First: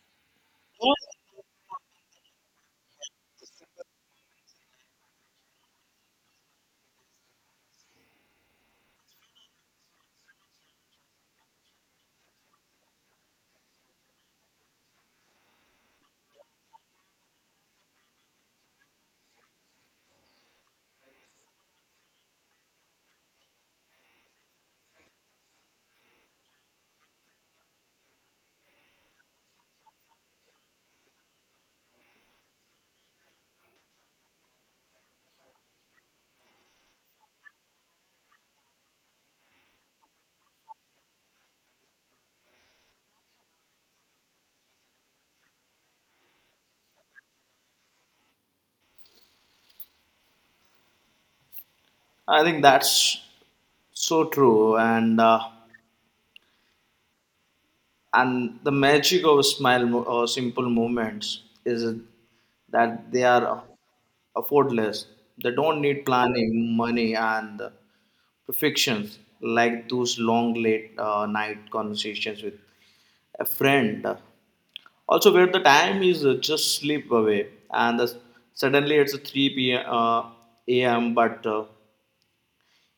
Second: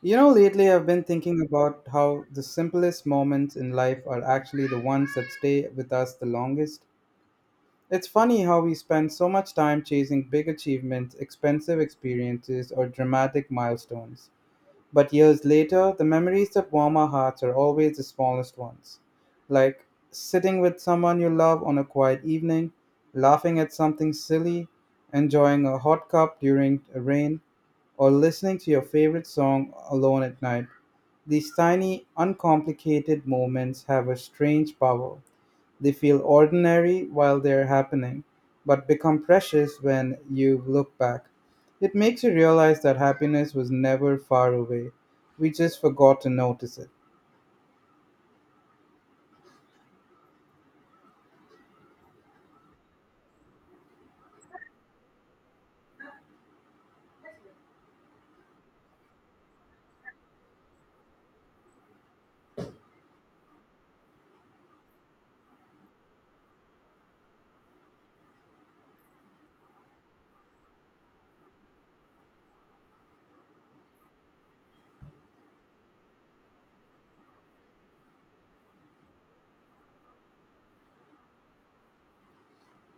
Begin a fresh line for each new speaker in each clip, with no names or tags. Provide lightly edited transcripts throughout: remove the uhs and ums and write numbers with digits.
You know, lately I've been thinking about how the simplest moments in life are actually the ones that stay with us the longest. It's funny how we spend so much time chasing big achievements, expensive experiences, or dramatic milestones. But years later, the memories that warm our hearts are always the smallest ones. Like sitting with someone you love on a quiet evening, laughing at something silly, enjoying a hot cup during a rain, or listening to your favorite song alone at night. These tiny, uncomplicated moments have a strange power. They feel ordinary while they're happening, but become precious when you look back. It makes you realize that happiness was never far away. We just forgot to notice it.
I think that's so true, and the magic of smile mo- or simple moments is that they are effortless. They don't need planning, money, and perfections like those long late night conversations with a friend. Also, where the time is just slip away, and the, suddenly it's a 3 p.m. A.m. But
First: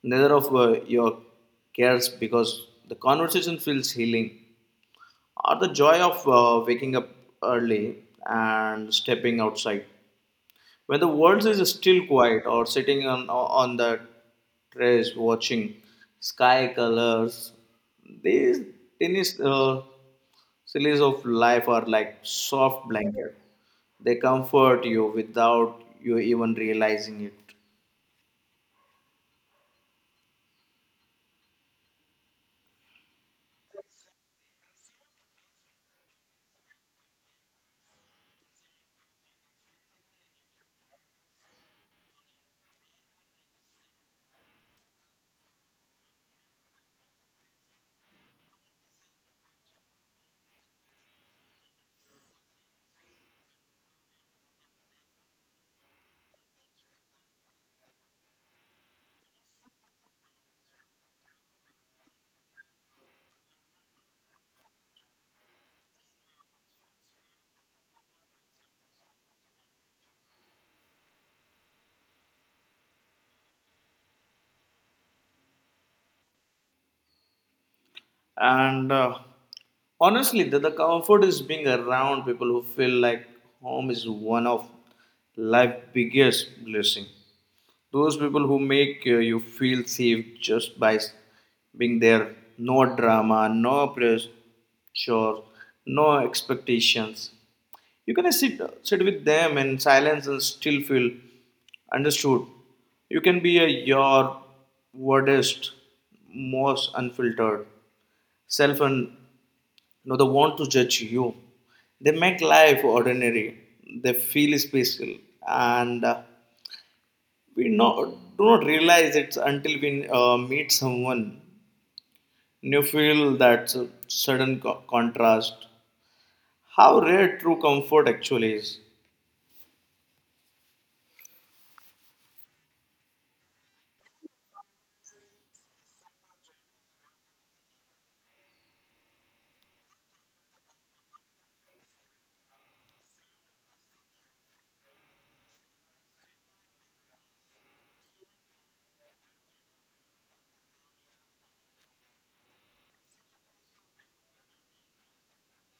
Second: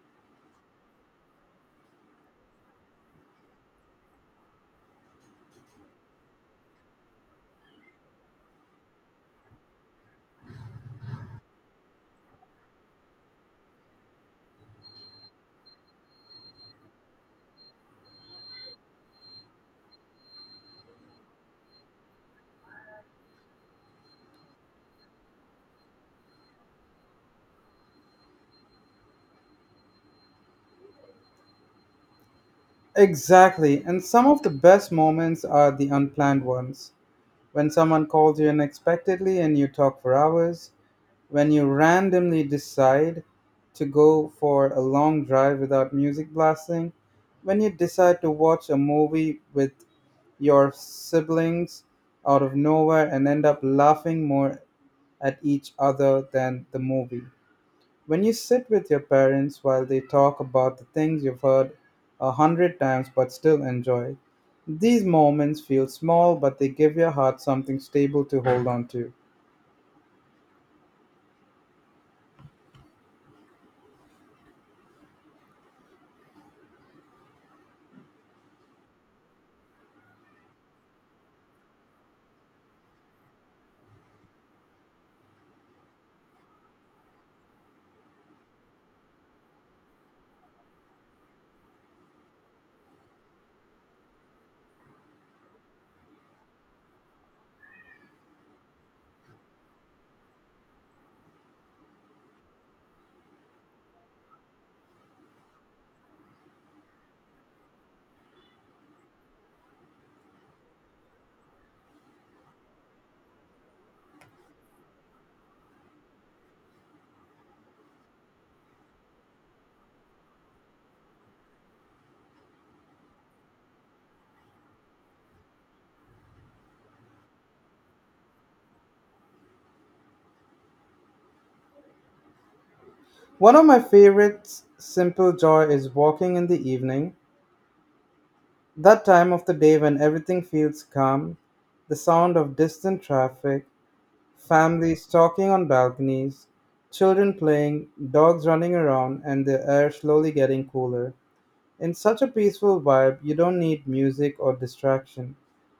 neither of your cares because the conversation feels healing or the joy of waking up early and stepping outside when the world is still quiet or sitting on the terrace watching sky colors. These tiny sillies of life are like soft blanket. They comfort you without you even realizing it.
Exactly. And some of the best moments are the unplanned ones. When someone calls you unexpectedly and you talk for hours, when you randomly decide to go for a long drive without music blasting, when you decide to watch a movie with your siblings out of nowhere and end up laughing more at each other than the movie. When you sit with your parents while they talk about the things you've heard 100 times but still enjoy, these moments feel small but they give your heart something stable to hold on to.
And Honestly, the comfort is being around people who feel like home is one of life's biggest blessing. Those people who make you feel safe just by being there. No drama, no pressure, no expectations. You can sit with them in silence and still feel understood. You can be your wordest, most unfiltered self, and no they want to judge you. They make life ordinary, they feel special, and we no do not realize it until we meet someone. You feel that sudden contrast, how rare true comfort actually is.
One of my favorite simple joy is walking in the evening, that time of the day when everything feels calm, the sound of distant traffic, families talking on balconies, children playing, dogs running around, and the air slowly getting cooler. In such a peaceful vibe, you don't need music or distraction.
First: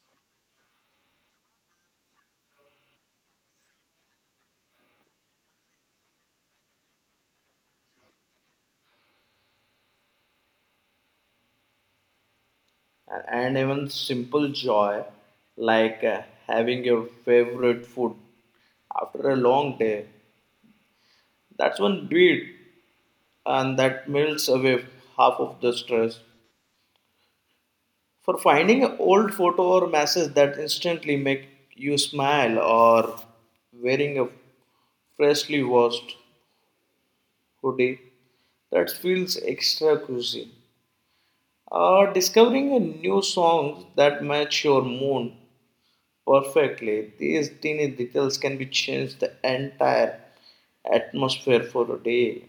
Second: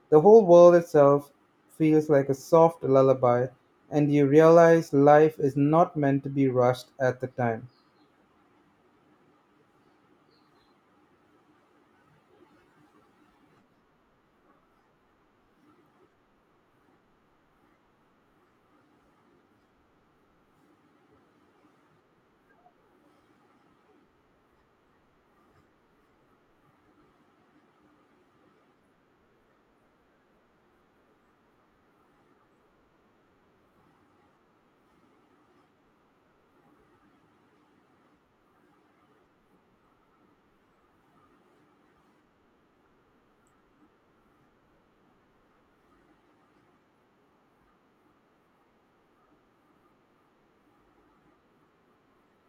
The whole world itself feels like a soft lullaby, and you realize life is not meant to be rushed at the time.
And even simple joy like having your favorite food after a long day, that's one beat and that melts away half of the stress. For finding an old photo or message that instantly make you smile, or wearing a freshly washed hoodie that feels extra cozy, or discovering a new song that match your mood perfectly. These teeny details can be changed the entire atmosphere for a day.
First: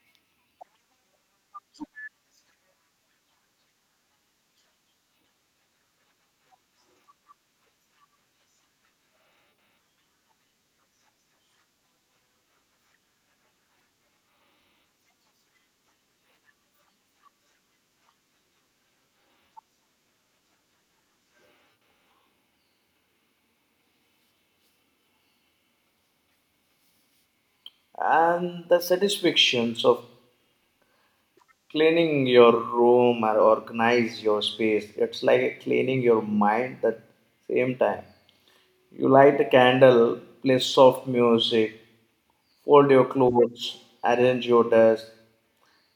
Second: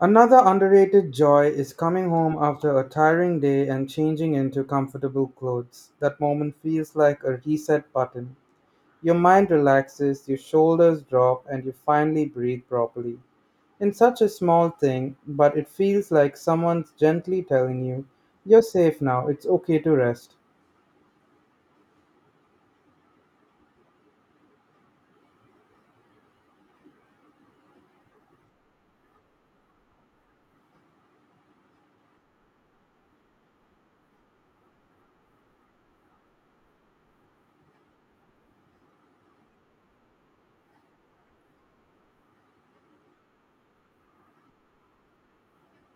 Another underrated joy is coming home after a tiring day and changing into comfortable clothes. That moment feels like a reset button. Your mind relaxes, your shoulders drop, and you finally breathe properly. In such a small thing, but it feels like someone's gently telling you, you're safe now, it's okay to rest.
And the satisfactions of cleaning your room or organize your space. It's like cleaning your mind at the same time. You light a candle, play soft music, fold your clothes, arrange your desk,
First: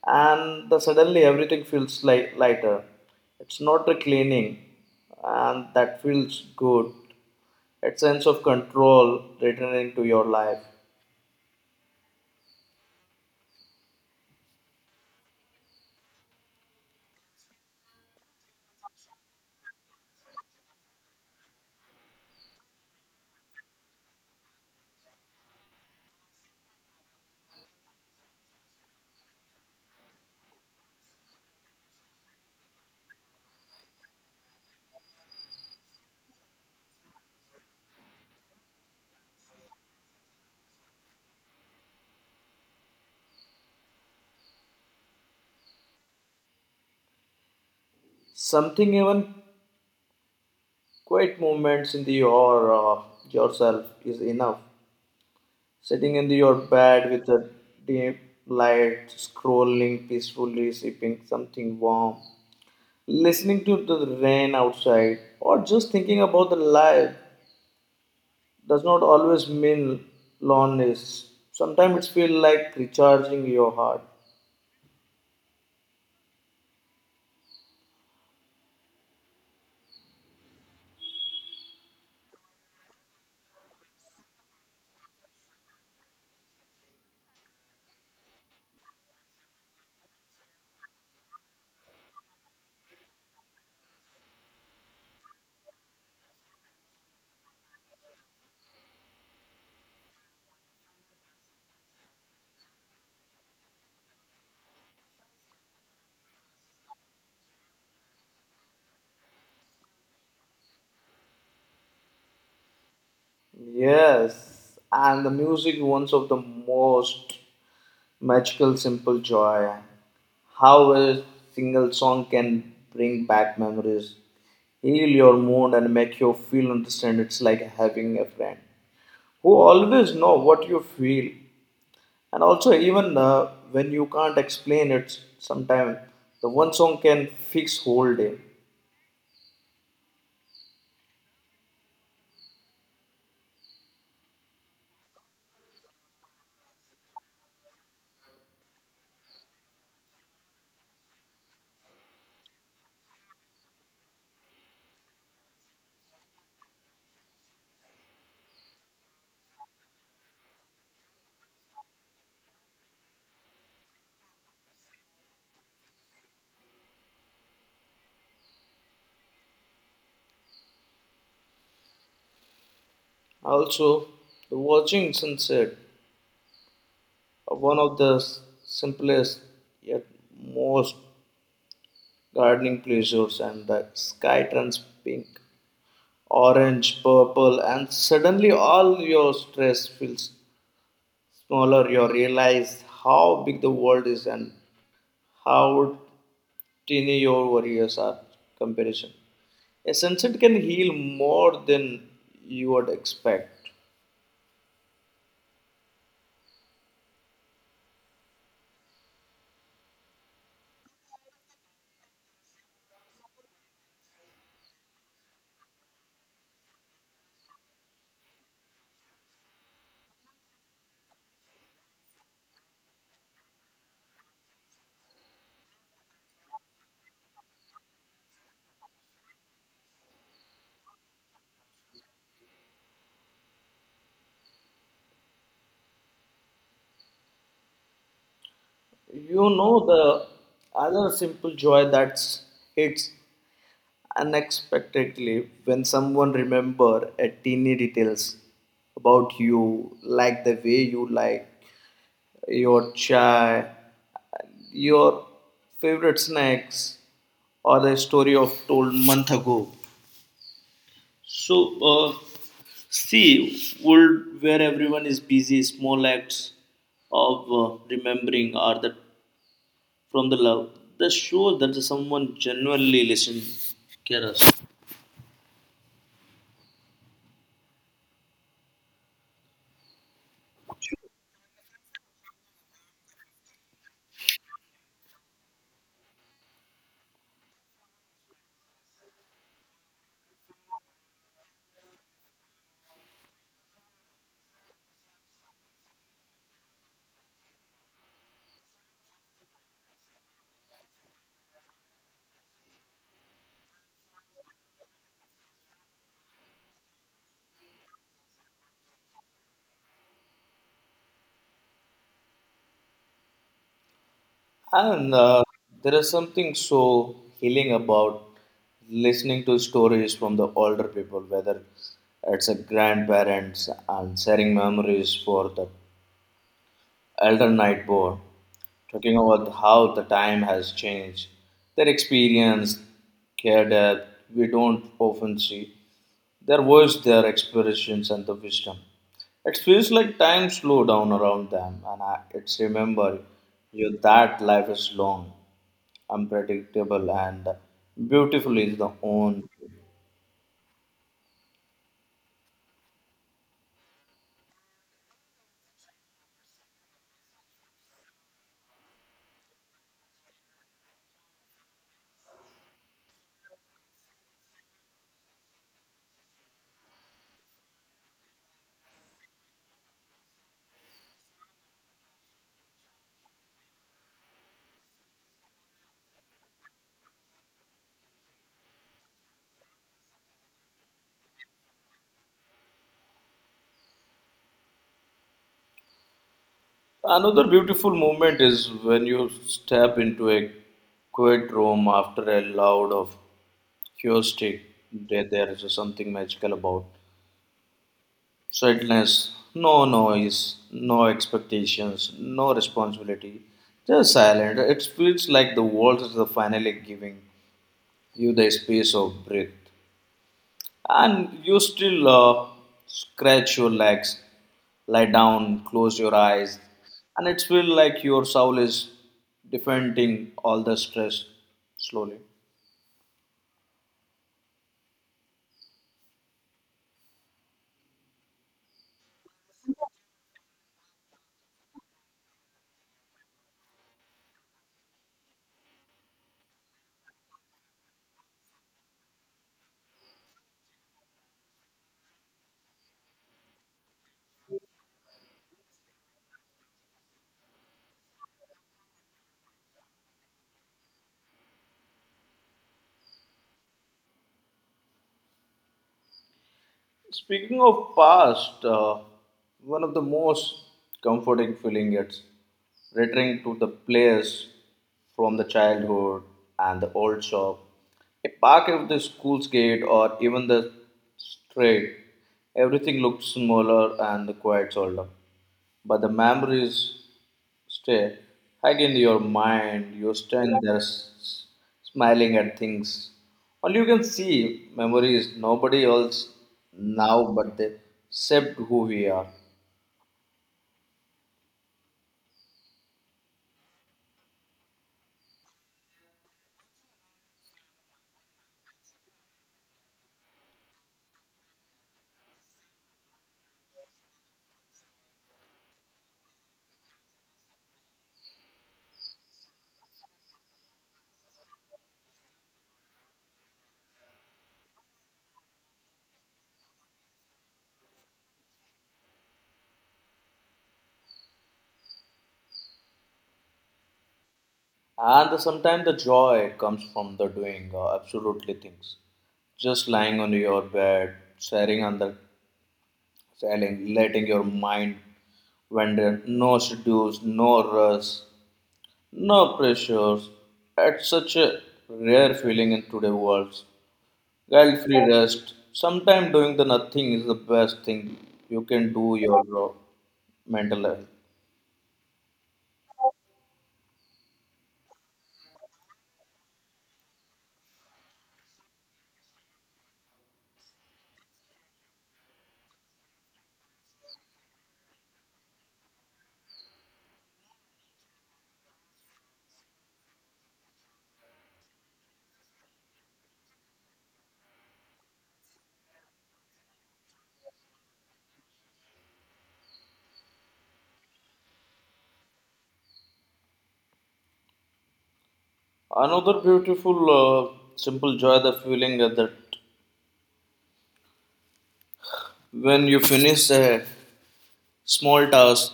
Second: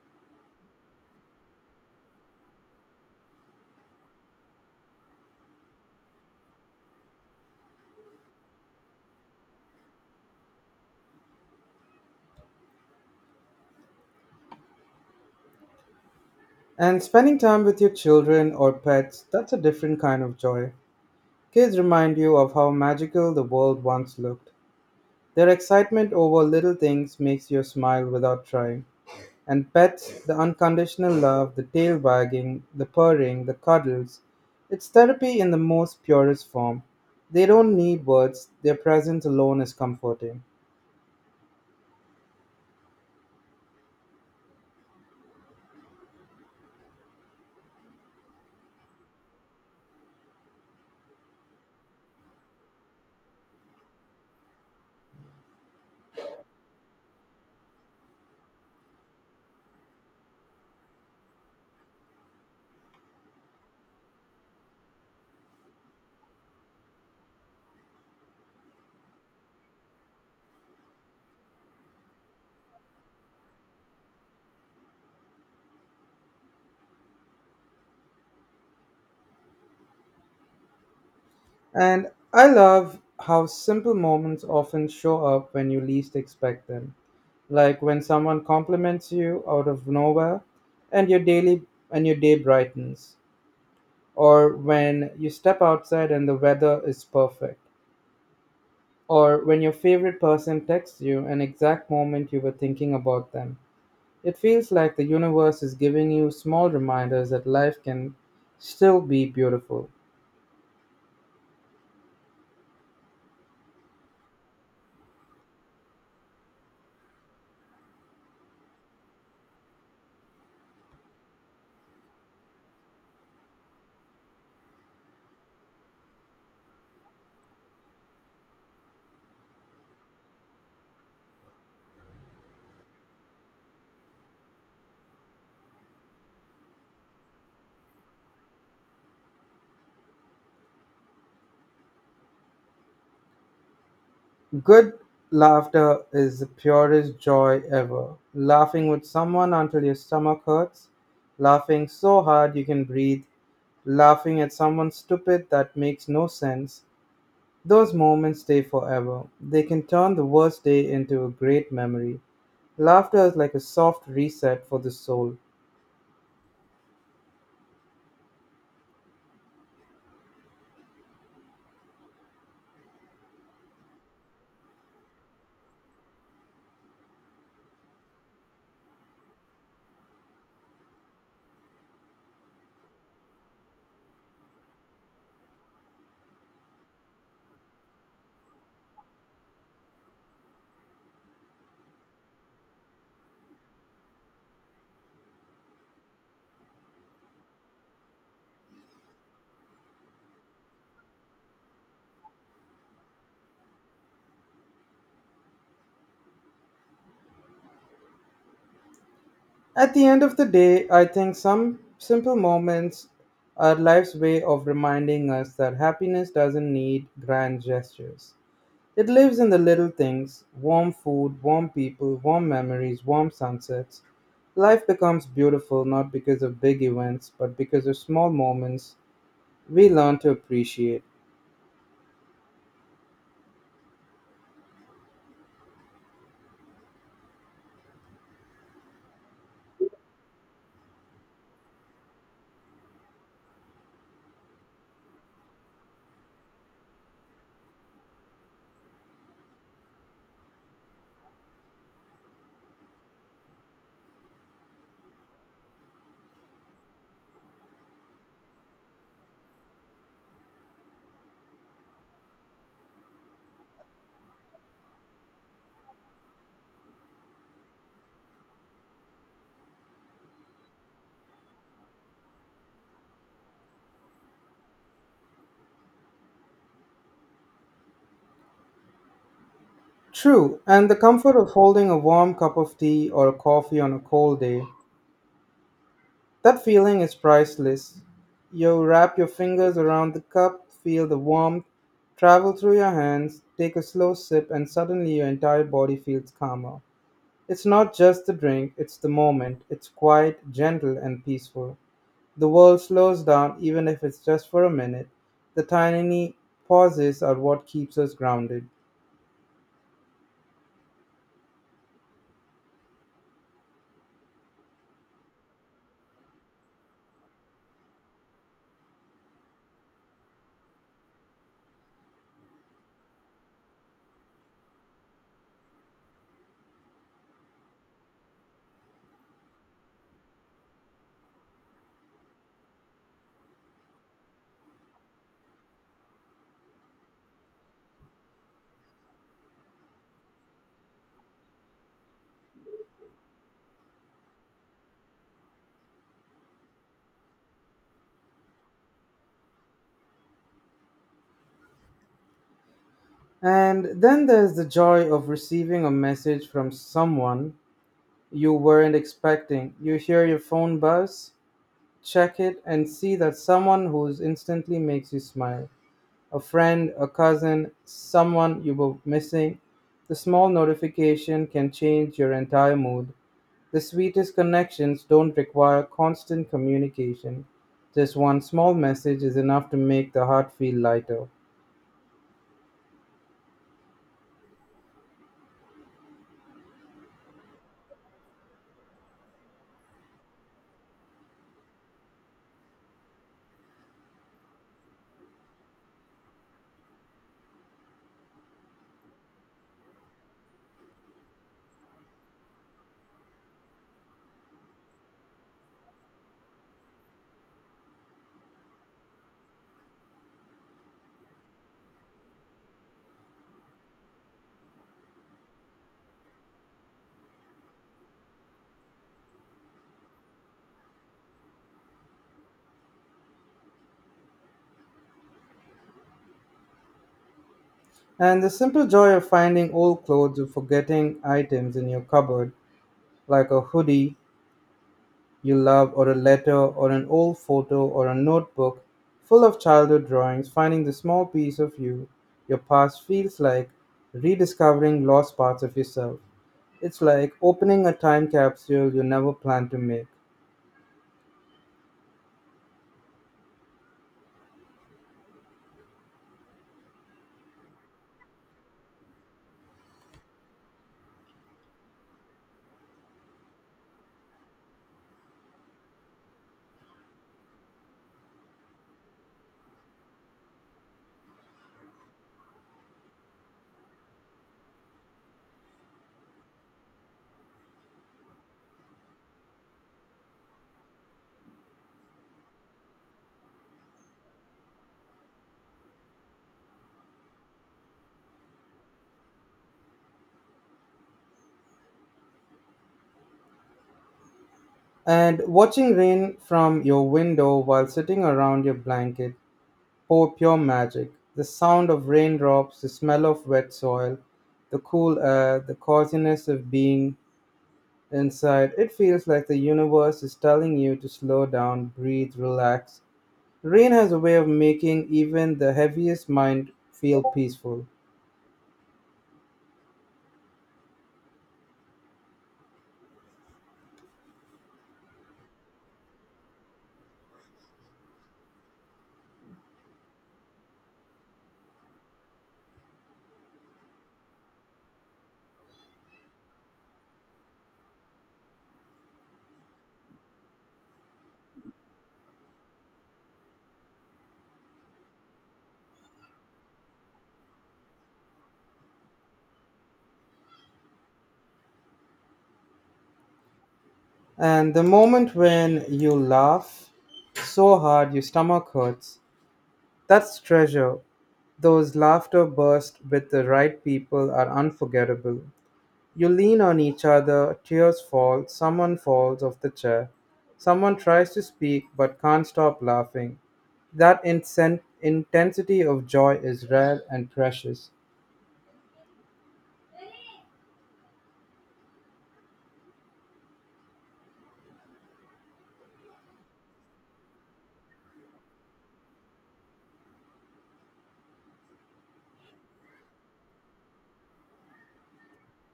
suddenly everything feels like lighter. It's not the cleaning, and that feels good. That sense of control returning to your life.
And spending time with your children or pets, that's a different kind of joy. Kids remind you of how magical the world once looked. Their excitement over little things makes you smile without trying. And pets, the unconditional love, the tail wagging, the purring, the cuddles, it's therapy in the most purest form. They don't need words, their presence alone is comforting.
Something even quiet moments in the your yourself is enough. Sitting in your bed with a dim light, scrolling peacefully, sipping something warm, listening to the rain outside, or just thinking about the life does not always mean loneliness. Sometimes it feels like recharging your heart.
And I love how simple moments often show up when you least expect them. Like when someone compliments you out of nowhere and your daily and your day brightens, or when you step outside and the weather is perfect, or when your favorite person texts you an exact moment you were thinking about them. It feels like the universe is giving you small reminders that life can still be beautiful.
Yes, and the music one of the most magical simple joy, how a single song can bring back memories, heal your mood and make you feel understand. It's like having a friend who always know what you feel, and also even when you can't explain it sometimes the one song can fix whole day.
Good laughter is the purest joy ever. Laughing with someone until your stomach hurts, laughing so hard you can breathe, laughing at someone stupid that makes no sense, those moments stay forever. They can turn the worst day into a great memory. Laughter is like a soft reset for the soul.
Also the watching sunset, one of the simplest yet most gardening pleasures, and the sky turns pink, orange, purple, and suddenly all your stress feels smaller. You realize how big the world is and how tiny your worries are. Comparison. A sunset can heal more than you would expect.
At the end of the day, I think some simple moments are life's way of reminding us that happiness doesn't need grand gestures. It lives in the little things: warm food, warm people, warm memories, warm sunsets. Life becomes beautiful not because of big events, but because of small moments we learn to appreciate.
You know the other simple joy that hits unexpectedly when someone remember a teeny details about you, like the way you like your chai, your favorite snacks, or the story of told month ago. So uh, see world where everyone is busy, small acts of remembering are the from the love that shows that someone genuinely listen care us.
True, and the comfort of holding a warm cup of tea or a coffee on a cold day, that feeling is priceless. You wrap your fingers around the cup, feel the warmth, travel through your hands, take a slow sip, and suddenly your entire body feels calmer. It's not just the drink, it's the moment. It's quiet, gentle, and peaceful. The world slows down, even if it's just for a minute. The tiny pauses are what keeps us grounded.
And There is something so healing about listening to stories from the older people, whether it's a grandparents and sharing memories for the elder night board, talking about how the time has changed, their experience, care that we don't often see, their voice, their expressions, and the wisdom. It feels like time slowed down around them, and I, it's remember you that life is long, unpredictable and beautiful is the own.
And then there's the joy of receiving a message from someone you weren't expecting. You hear your phone buzz, check it, and see that someone who instantly makes you smile. A friend, a cousin, someone you were missing. The small notification can change your entire mood. The sweetest connections don't require constant communication. Just one small message is enough to make the heart feel lighter.
Another beautiful moment is when you step into a quiet room after a loud of acoustic. There is something magical about sadness. No noise, no expectations, no responsibility, just silent. It feels like the world is finally giving you the space of breath. And you still scratch your legs, lie down, close your eyes, and it feels like your soul is defending all the stress slowly.
And the simple joy of finding old clothes or forgetting items in your cupboard, like a hoodie you love, or a letter, or an old photo, or a notebook full of childhood drawings, finding the small piece of you, your past feels like rediscovering lost parts of yourself. It's like opening a time capsule you never planned to make.
Speaking of past, one of the most comforting feeling is returning to the place from the childhood, and the old shop, a park at the school's gate, or even the street. Everything looks smaller and quite older, but the memories stay hide in your mind. You stand there smiling at things. All you can see memories nobody else now, but they shaped who we are.
And watching rain from your window while sitting around your blanket, oh, pure magic. The sound of raindrops, the smell of wet soil, the cool air, the coziness of being inside. It feels like the universe is telling you to slow down, breathe, relax. Rain has a way of making even the heaviest mind feel peaceful.
And sometimes the joy comes from the doing absolutely things, just lying on your bed, staring on the staring, letting your mind wander. No schedules, no rush, no pressures. It's such a rare feeling in today's world. Guilt free rest. Sometimes doing the nothing is the best thing you can do your mental health.
And the moment when you laugh so hard your stomach hurts, that's treasure. Those laughter bursts with the right people are unforgettable. You lean on each other, tears fall, someone falls off the chair. Someone tries to speak but can't stop laughing. That intensity of joy is rare and precious.
Another beautiful, simple joy, the feeling that when you finish a small task,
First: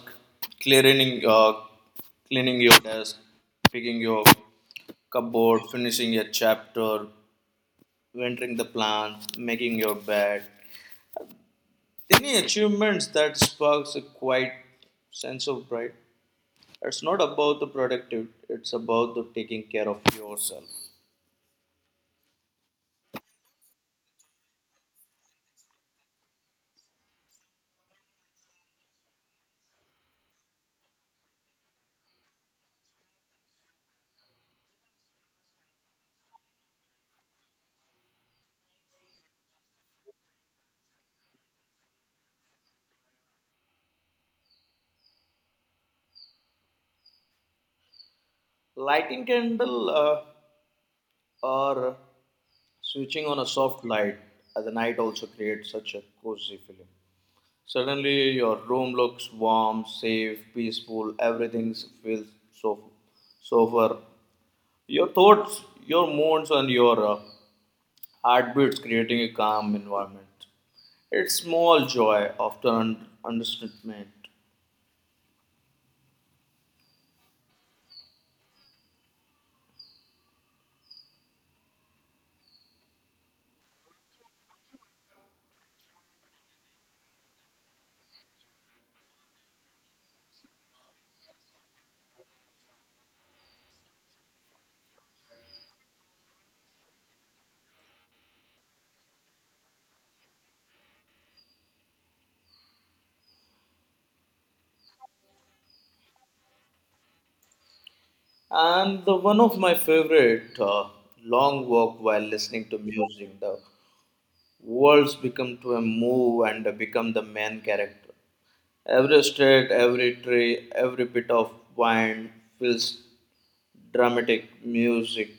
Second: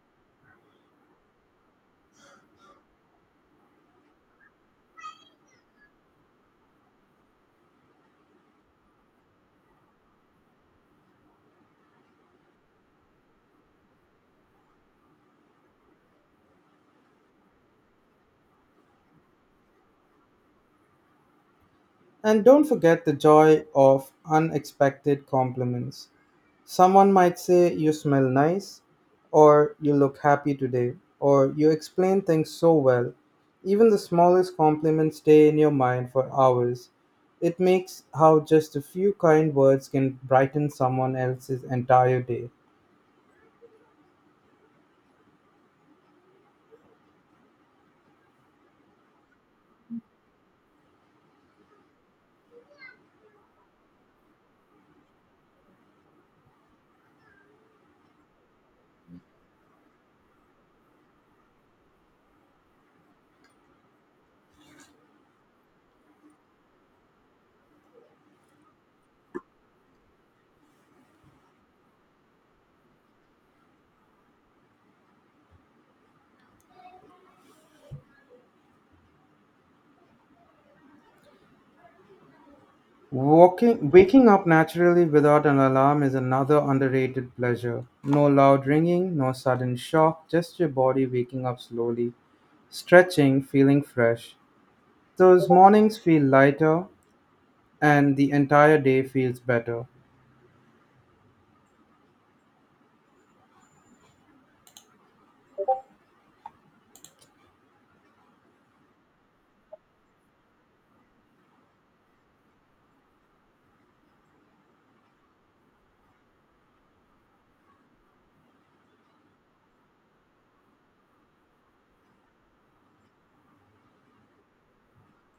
clearing, cleaning your desk, picking your cupboard, finishing a chapter, entering the plan, making your bed. Any achievements that sparks a quiet sense of pride. It's not about the productivity. It's about the taking care of yourself.
And don't forget the joy of unexpected compliments. Someone might say, you smell nice, or you look happy today, or you explain things so well. Even the smallest compliments stay in your mind for hours. It makes how just a few kind words can brighten someone else's entire day.
Lighting candle, or switching on a soft light at the night also creates such a cozy feeling. Suddenly your room looks warm, safe, peaceful. Everything feels so sober, your thoughts, your moods, and your heartbeats creating a calm environment. It's small joy often understatement.
Waking up naturally without an alarm is another underrated pleasure. No loud ringing, no sudden shock, just your body waking up slowly, stretching, feeling fresh. Those mornings feel lighter, and the entire day feels better.
And the one of my favorite long walk while listening to music, the words become to a move and become the main character. Every street, every tree, every bit of wind feels dramatic music,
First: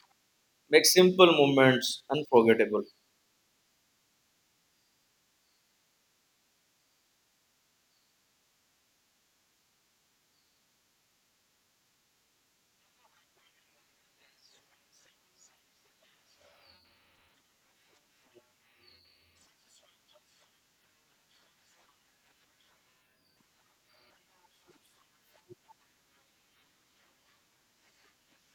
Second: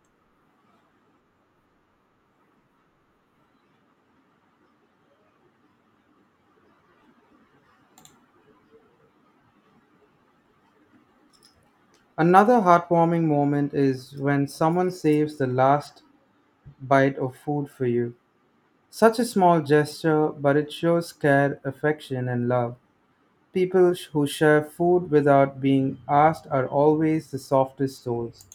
makes simple moments unforgettable.
Another heartwarming moment is when someone saves the last bite of food for you. Such a small gesture, but it shows care, affection, and love. People who share food without being asked are always the softest souls.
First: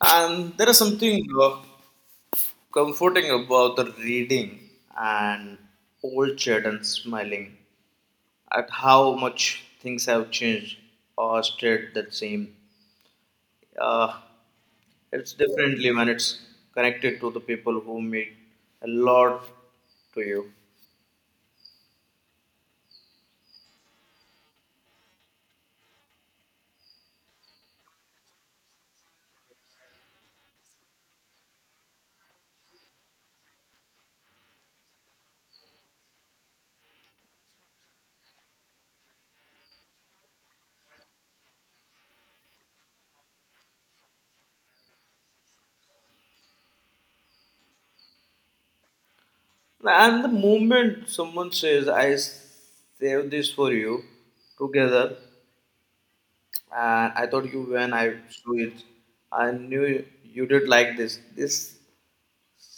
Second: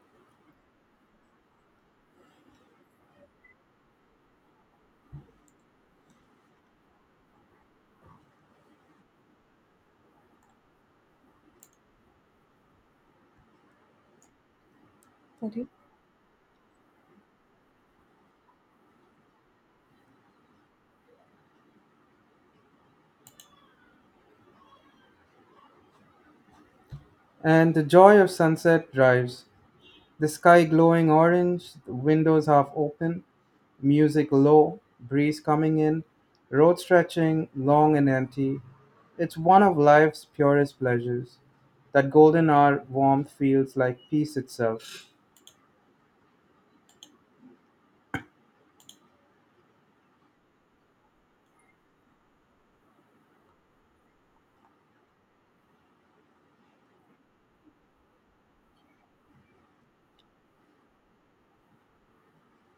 And there is something comforting about the reading and old chat and smiling at how much things have changed or stayed the same. uh, it's differently when it's connected to the people who mean a lot to you.
And the joy of sunset drives, the sky glowing orange, the windows half open, music low, breeze coming in, road stretching long and empty. It's one of life's purest pleasures. That golden hour warmth feels like peace itself.
And the moment someone says, I saved this for you together, and I thought you when I do it, I knew you did like this. This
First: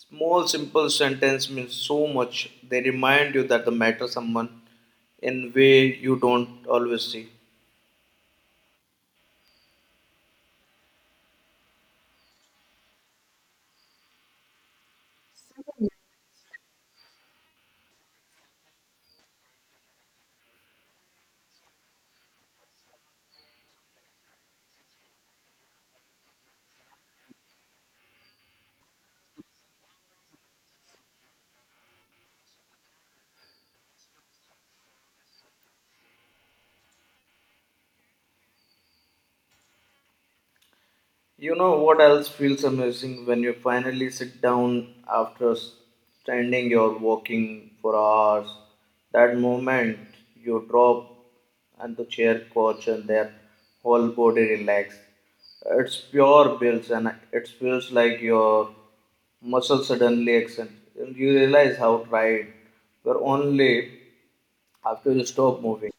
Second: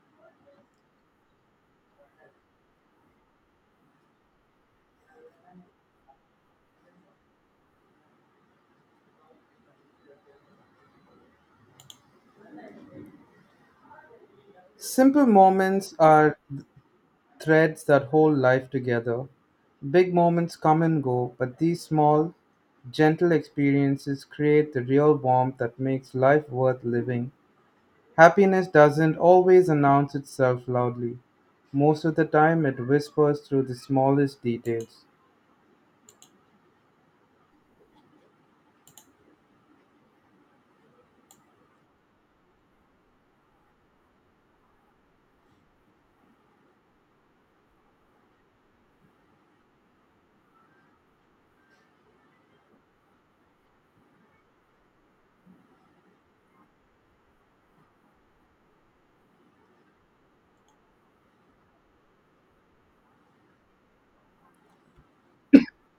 small, simple sentence means so much. They remind you that the matter someone in way you don't always see.
Simple moments are threads that hold life together. Big moments come and go, but these small, gentle experiences create the real warmth that makes life worth living. Happiness doesn't always announce itself loudly. Most of the time, it whispers through the smallest details.
You know what else feels amazing when you finally sit down after standing or walking for hours? That moment you drop and the chair coach and their whole body relax. It's pure bills and it feels like your muscles suddenly extend. And you realize how tired you're only after you stop moving.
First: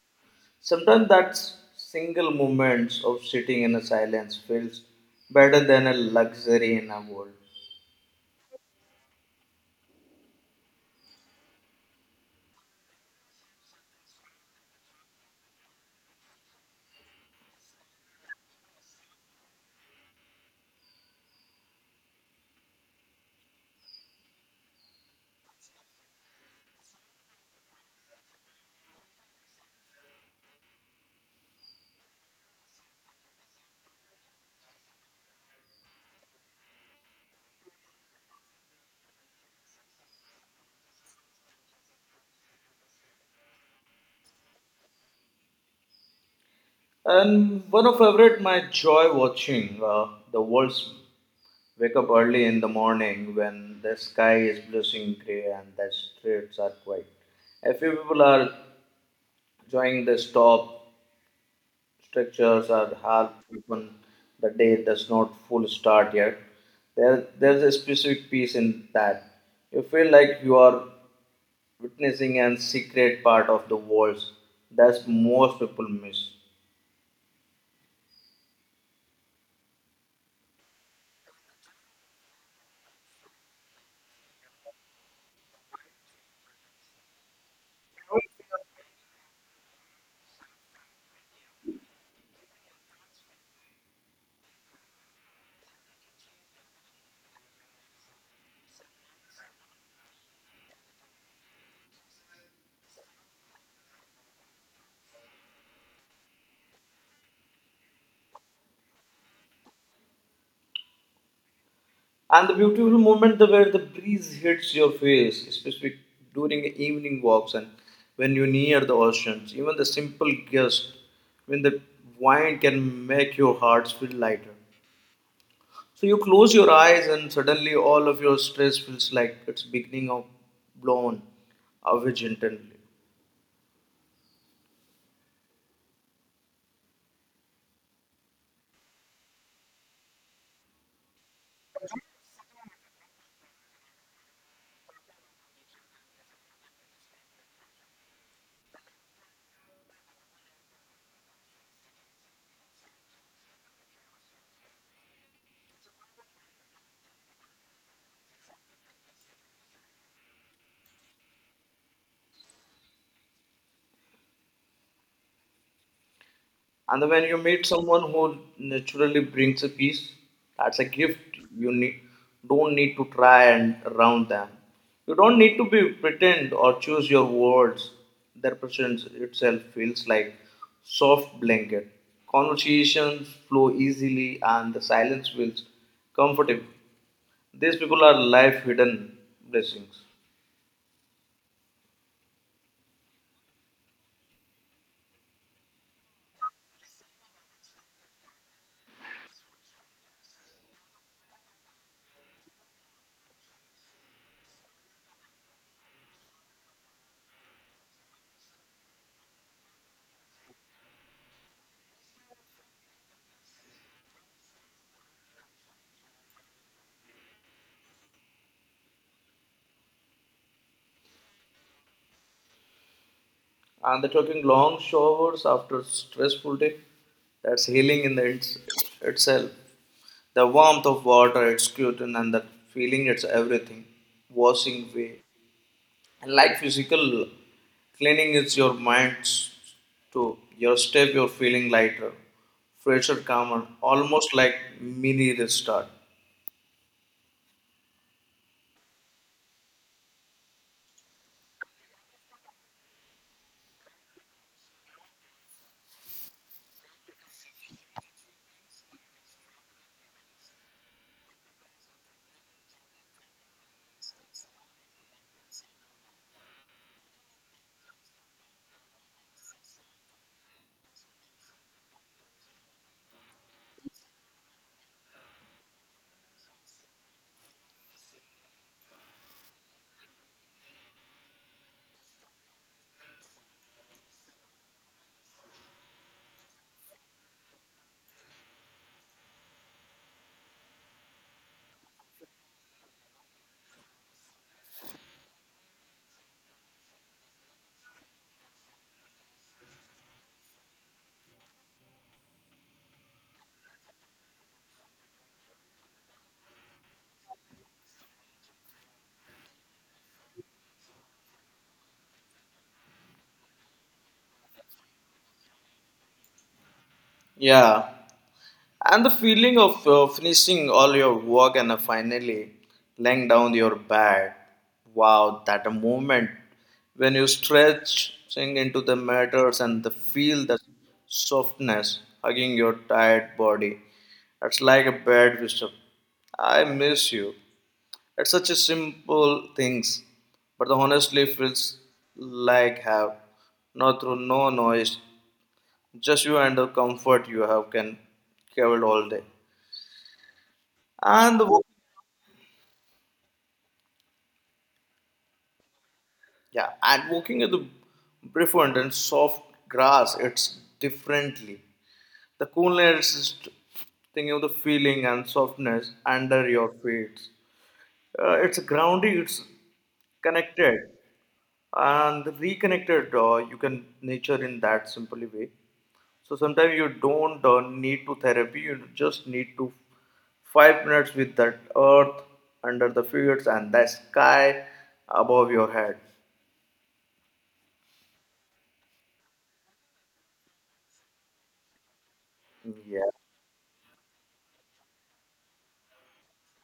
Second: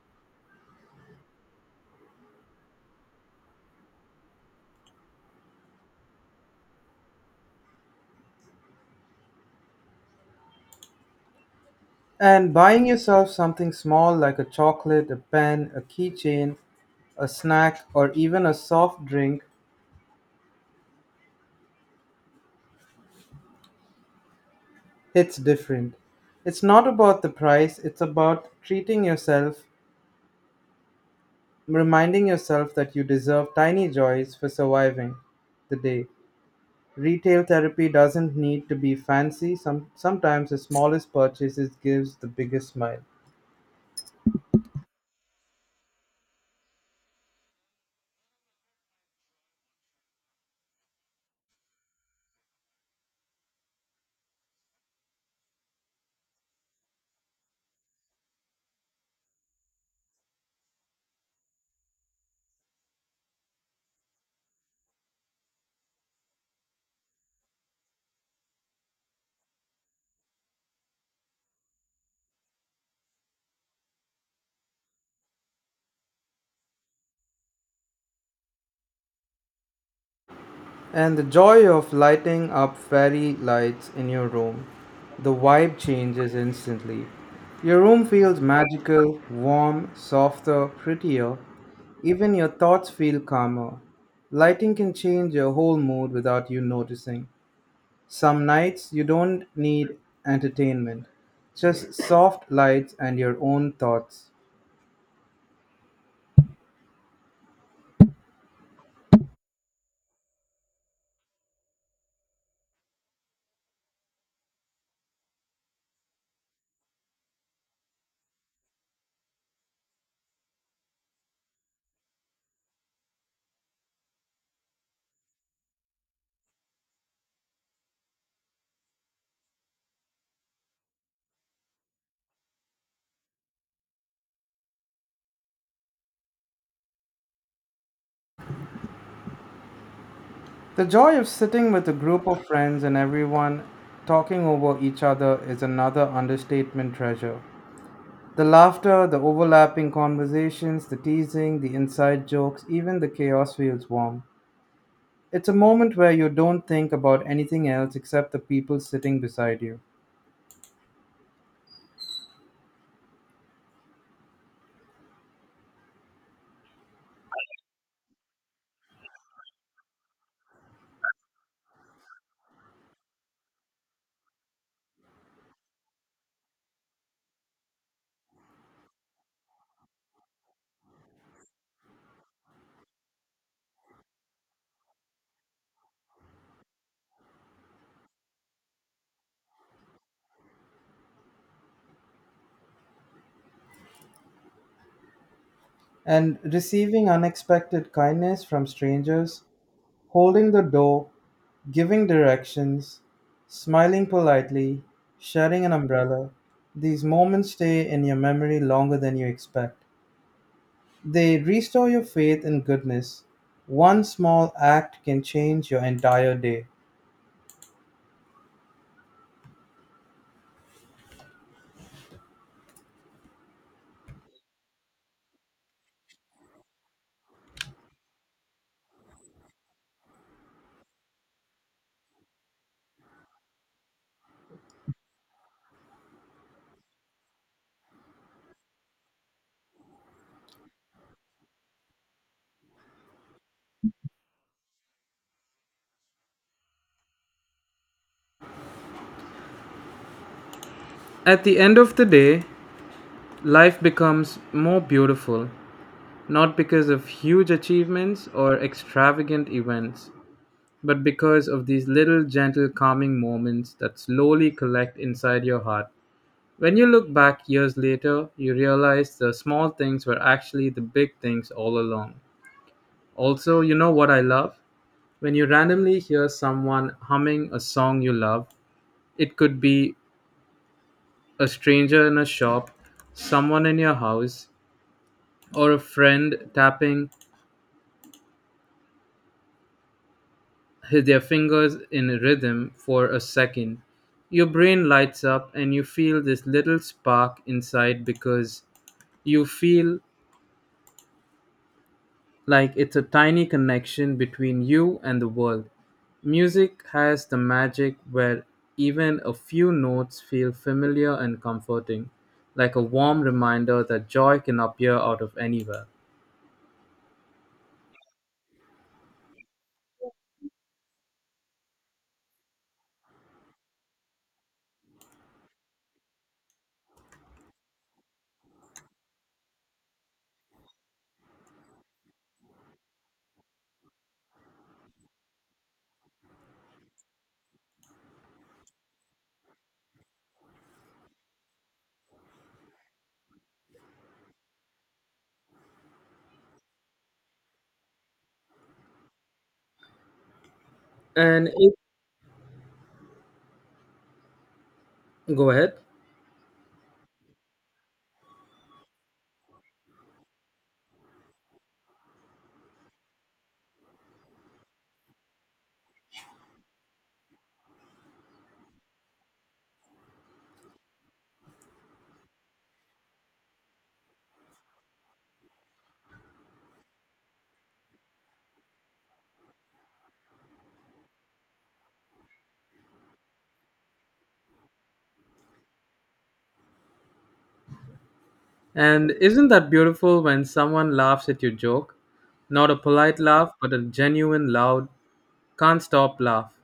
Sometimes that single moments of sitting in a silence feels better than a luxury in a world.
And buying yourself something small like a chocolate, a pen, a keychain, a snack, or even a soft drink hits different. It's not about the price, it's about treating yourself, reminding yourself that you deserve tiny joys for surviving the day. Retail therapy doesn't need to be fancy. Sometimes the smallest purchases gives the biggest smile.
And one of favorite my joy watching the wolves wake up early in the morning when the sky is blushing gray and the streets are quiet. A few people are enjoying the stop structures are half open. The day does not full start yet. There's a specific peace in that. You feel like you are witnessing and secret part of the walls that most people miss.
And the joy of lighting up fairy lights in your room. The vibe changes instantly. Your room feels magical, warm, softer, prettier. Even your thoughts feel calmer. Lighting can change your whole mood without you noticing. Some nights you don't need entertainment, just soft lights and your own thoughts.
And the beautiful moment where the breeze hits your face, especially during evening walks and when you're near the oceans, even the simple gust when the wind can make your hearts feel lighter. So you close your eyes and suddenly all of your stress feels like it's beginning of blown away gently.
The joy of sitting with a group of friends and everyone talking over each other is another understatement treasure. The laughter, the overlapping conversations, the teasing, the inside jokes, even the chaos feels warm. It's a moment where you don't think about anything else except the people sitting beside you.
And when you meet someone who naturally brings a peace, that's a gift you need, don't need to try and around them. You don't need to be pretend or choose your words. Their presence itself feels like soft blanket. Conversations flow easily and the silence feels comfortable. These people are life hidden blessings.
And receiving unexpected kindness from strangers, holding the door, giving directions, smiling politely, sharing an umbrella. These moments stay in your memory longer than you expect. They restore your faith in goodness. One small act can change your entire day.
And they're taking long showers after stressful day, that's healing in itself. The warmth of water, it's cute, and that feeling it's everything washing away, and like physical cleaning it's your mind to your step. You're feeling lighter, fresher, calmer, almost like mini restart.
At the end of the day, life becomes more beautiful, not because of huge achievements or extravagant events, but because of these little gentle calming moments that slowly collect inside your heart. When you look back years later, you realize the small things were actually the big things all along. Also, you know what I love? When you randomly hear someone humming a song you love, it could be a stranger in a shop, someone in your house, or a friend tapping their fingers in rhythm for a second. Your brain lights up and you feel this little spark inside because you feel like it's a tiny connection between you and the world. Music has the magic where even a few notes feel familiar and comforting, like a warm reminder that joy can appear out of anywhere.
Yeah. And the feeling of finishing all your work and finally laying down your bed. Wow, that a moment when you stretch, sink into the matters and the feel the softness hugging your tired body. It's like a bad whisper. I miss you. It's such a simple things, but honestly feels like have not through no noise, just you and the comfort you have can travel all day. And the
And
walk-
it, go ahead.
yeah, and walking in the befriend and soft grass, it's differently. The coolness is thinking of the feeling and softness under your feet. It's grounding. It's connected and reconnected. You can nature in that simply way. So sometimes you don't need to therapy. You just need to 5 minutes with that earth under the fields and the sky above your head.
And isn't that beautiful when someone laughs at your joke? Not a
Yeah,
polite laugh, but a genuine, loud, can't stop laugh.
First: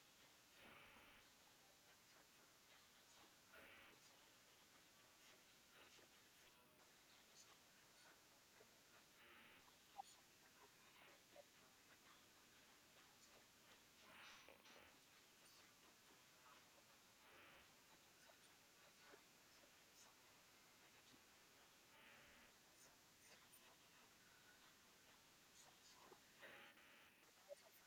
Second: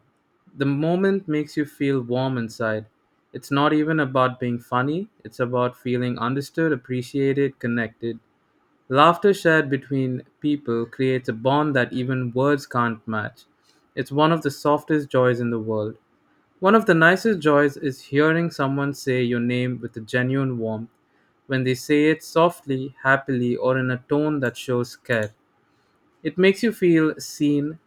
The moment makes you feel warm inside. It's not even about being funny, it's about feeling understood, appreciated, connected. Laughter shared between people creates a bond that even words can't match. It's one of the softest joys in the world. One of the nicest joys is hearing someone say your name with a genuine warmth when they say it softly, happily, or in a tone that shows care. It makes you feel seen,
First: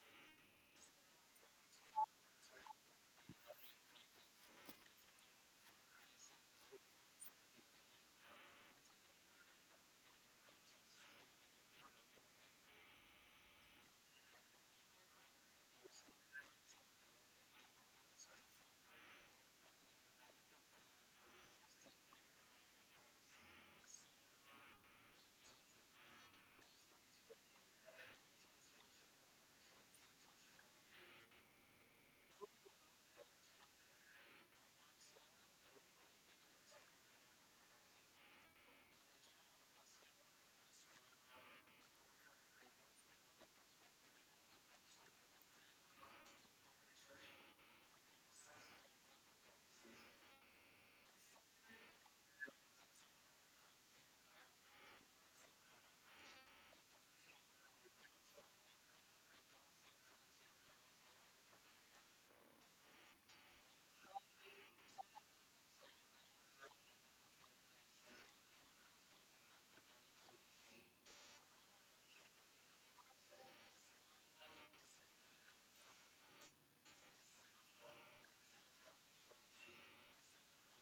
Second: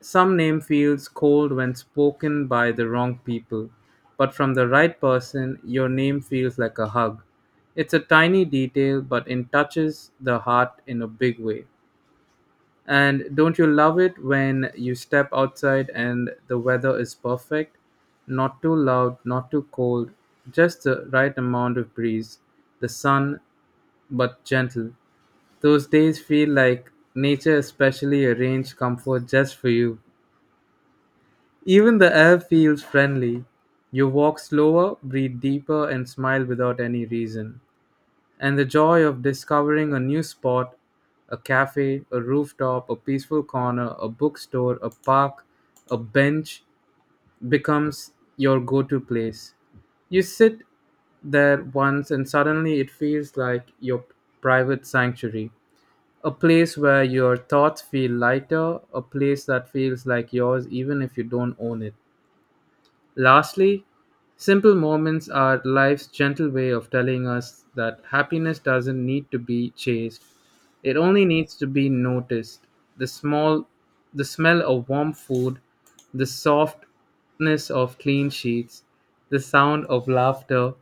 some name feels cold when spoken by the wrong people, but from the right person, your name feels like a hug. It's a tiny detail, but it touches the heart in a big way. And don't you love it when you step outside and the weather is perfect? Not too loud, not too cold, just the right amount of breeze, the sun, but gentle. Those days feel like nature especially arranged comfort just for you. Even the air feels friendly. You walk slower, breathe deeper, and smile without any reason. And the joy of discovering a new spot, a cafe, a rooftop, a peaceful corner, a bookstore, a park, a bench becomes your go to place. You sit there once, and suddenly it feels like your private sanctuary. A place where your thoughts feel lighter, a place that feels like yours even if you don't own it. Lastly, simple moments are life's gentle way of telling us that happiness doesn't need to be chased. It only needs to be noticed. The small the smell of warm food, the softness of clean sheets, the sound of laughter,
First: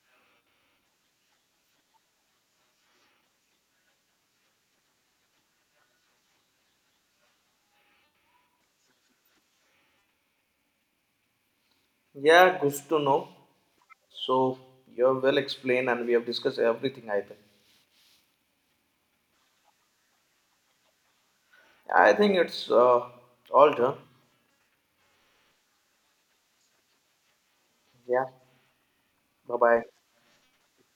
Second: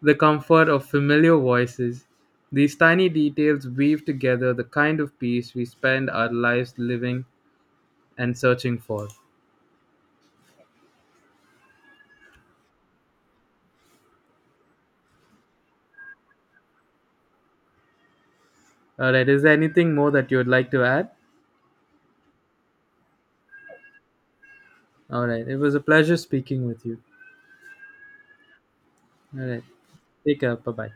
the comfort of familiar voices. These tiny details weave together the kind of peace we spend our lives living and searching for.
yeah, good to know. So you have well explained, and we have discussed everything, I think.
All right, is there anything more that you would like to add?
I think it's all done.
All right. It was a pleasure speaking with you.
Yeah.
All
Bye
right.
bye.
Take care. Bye bye.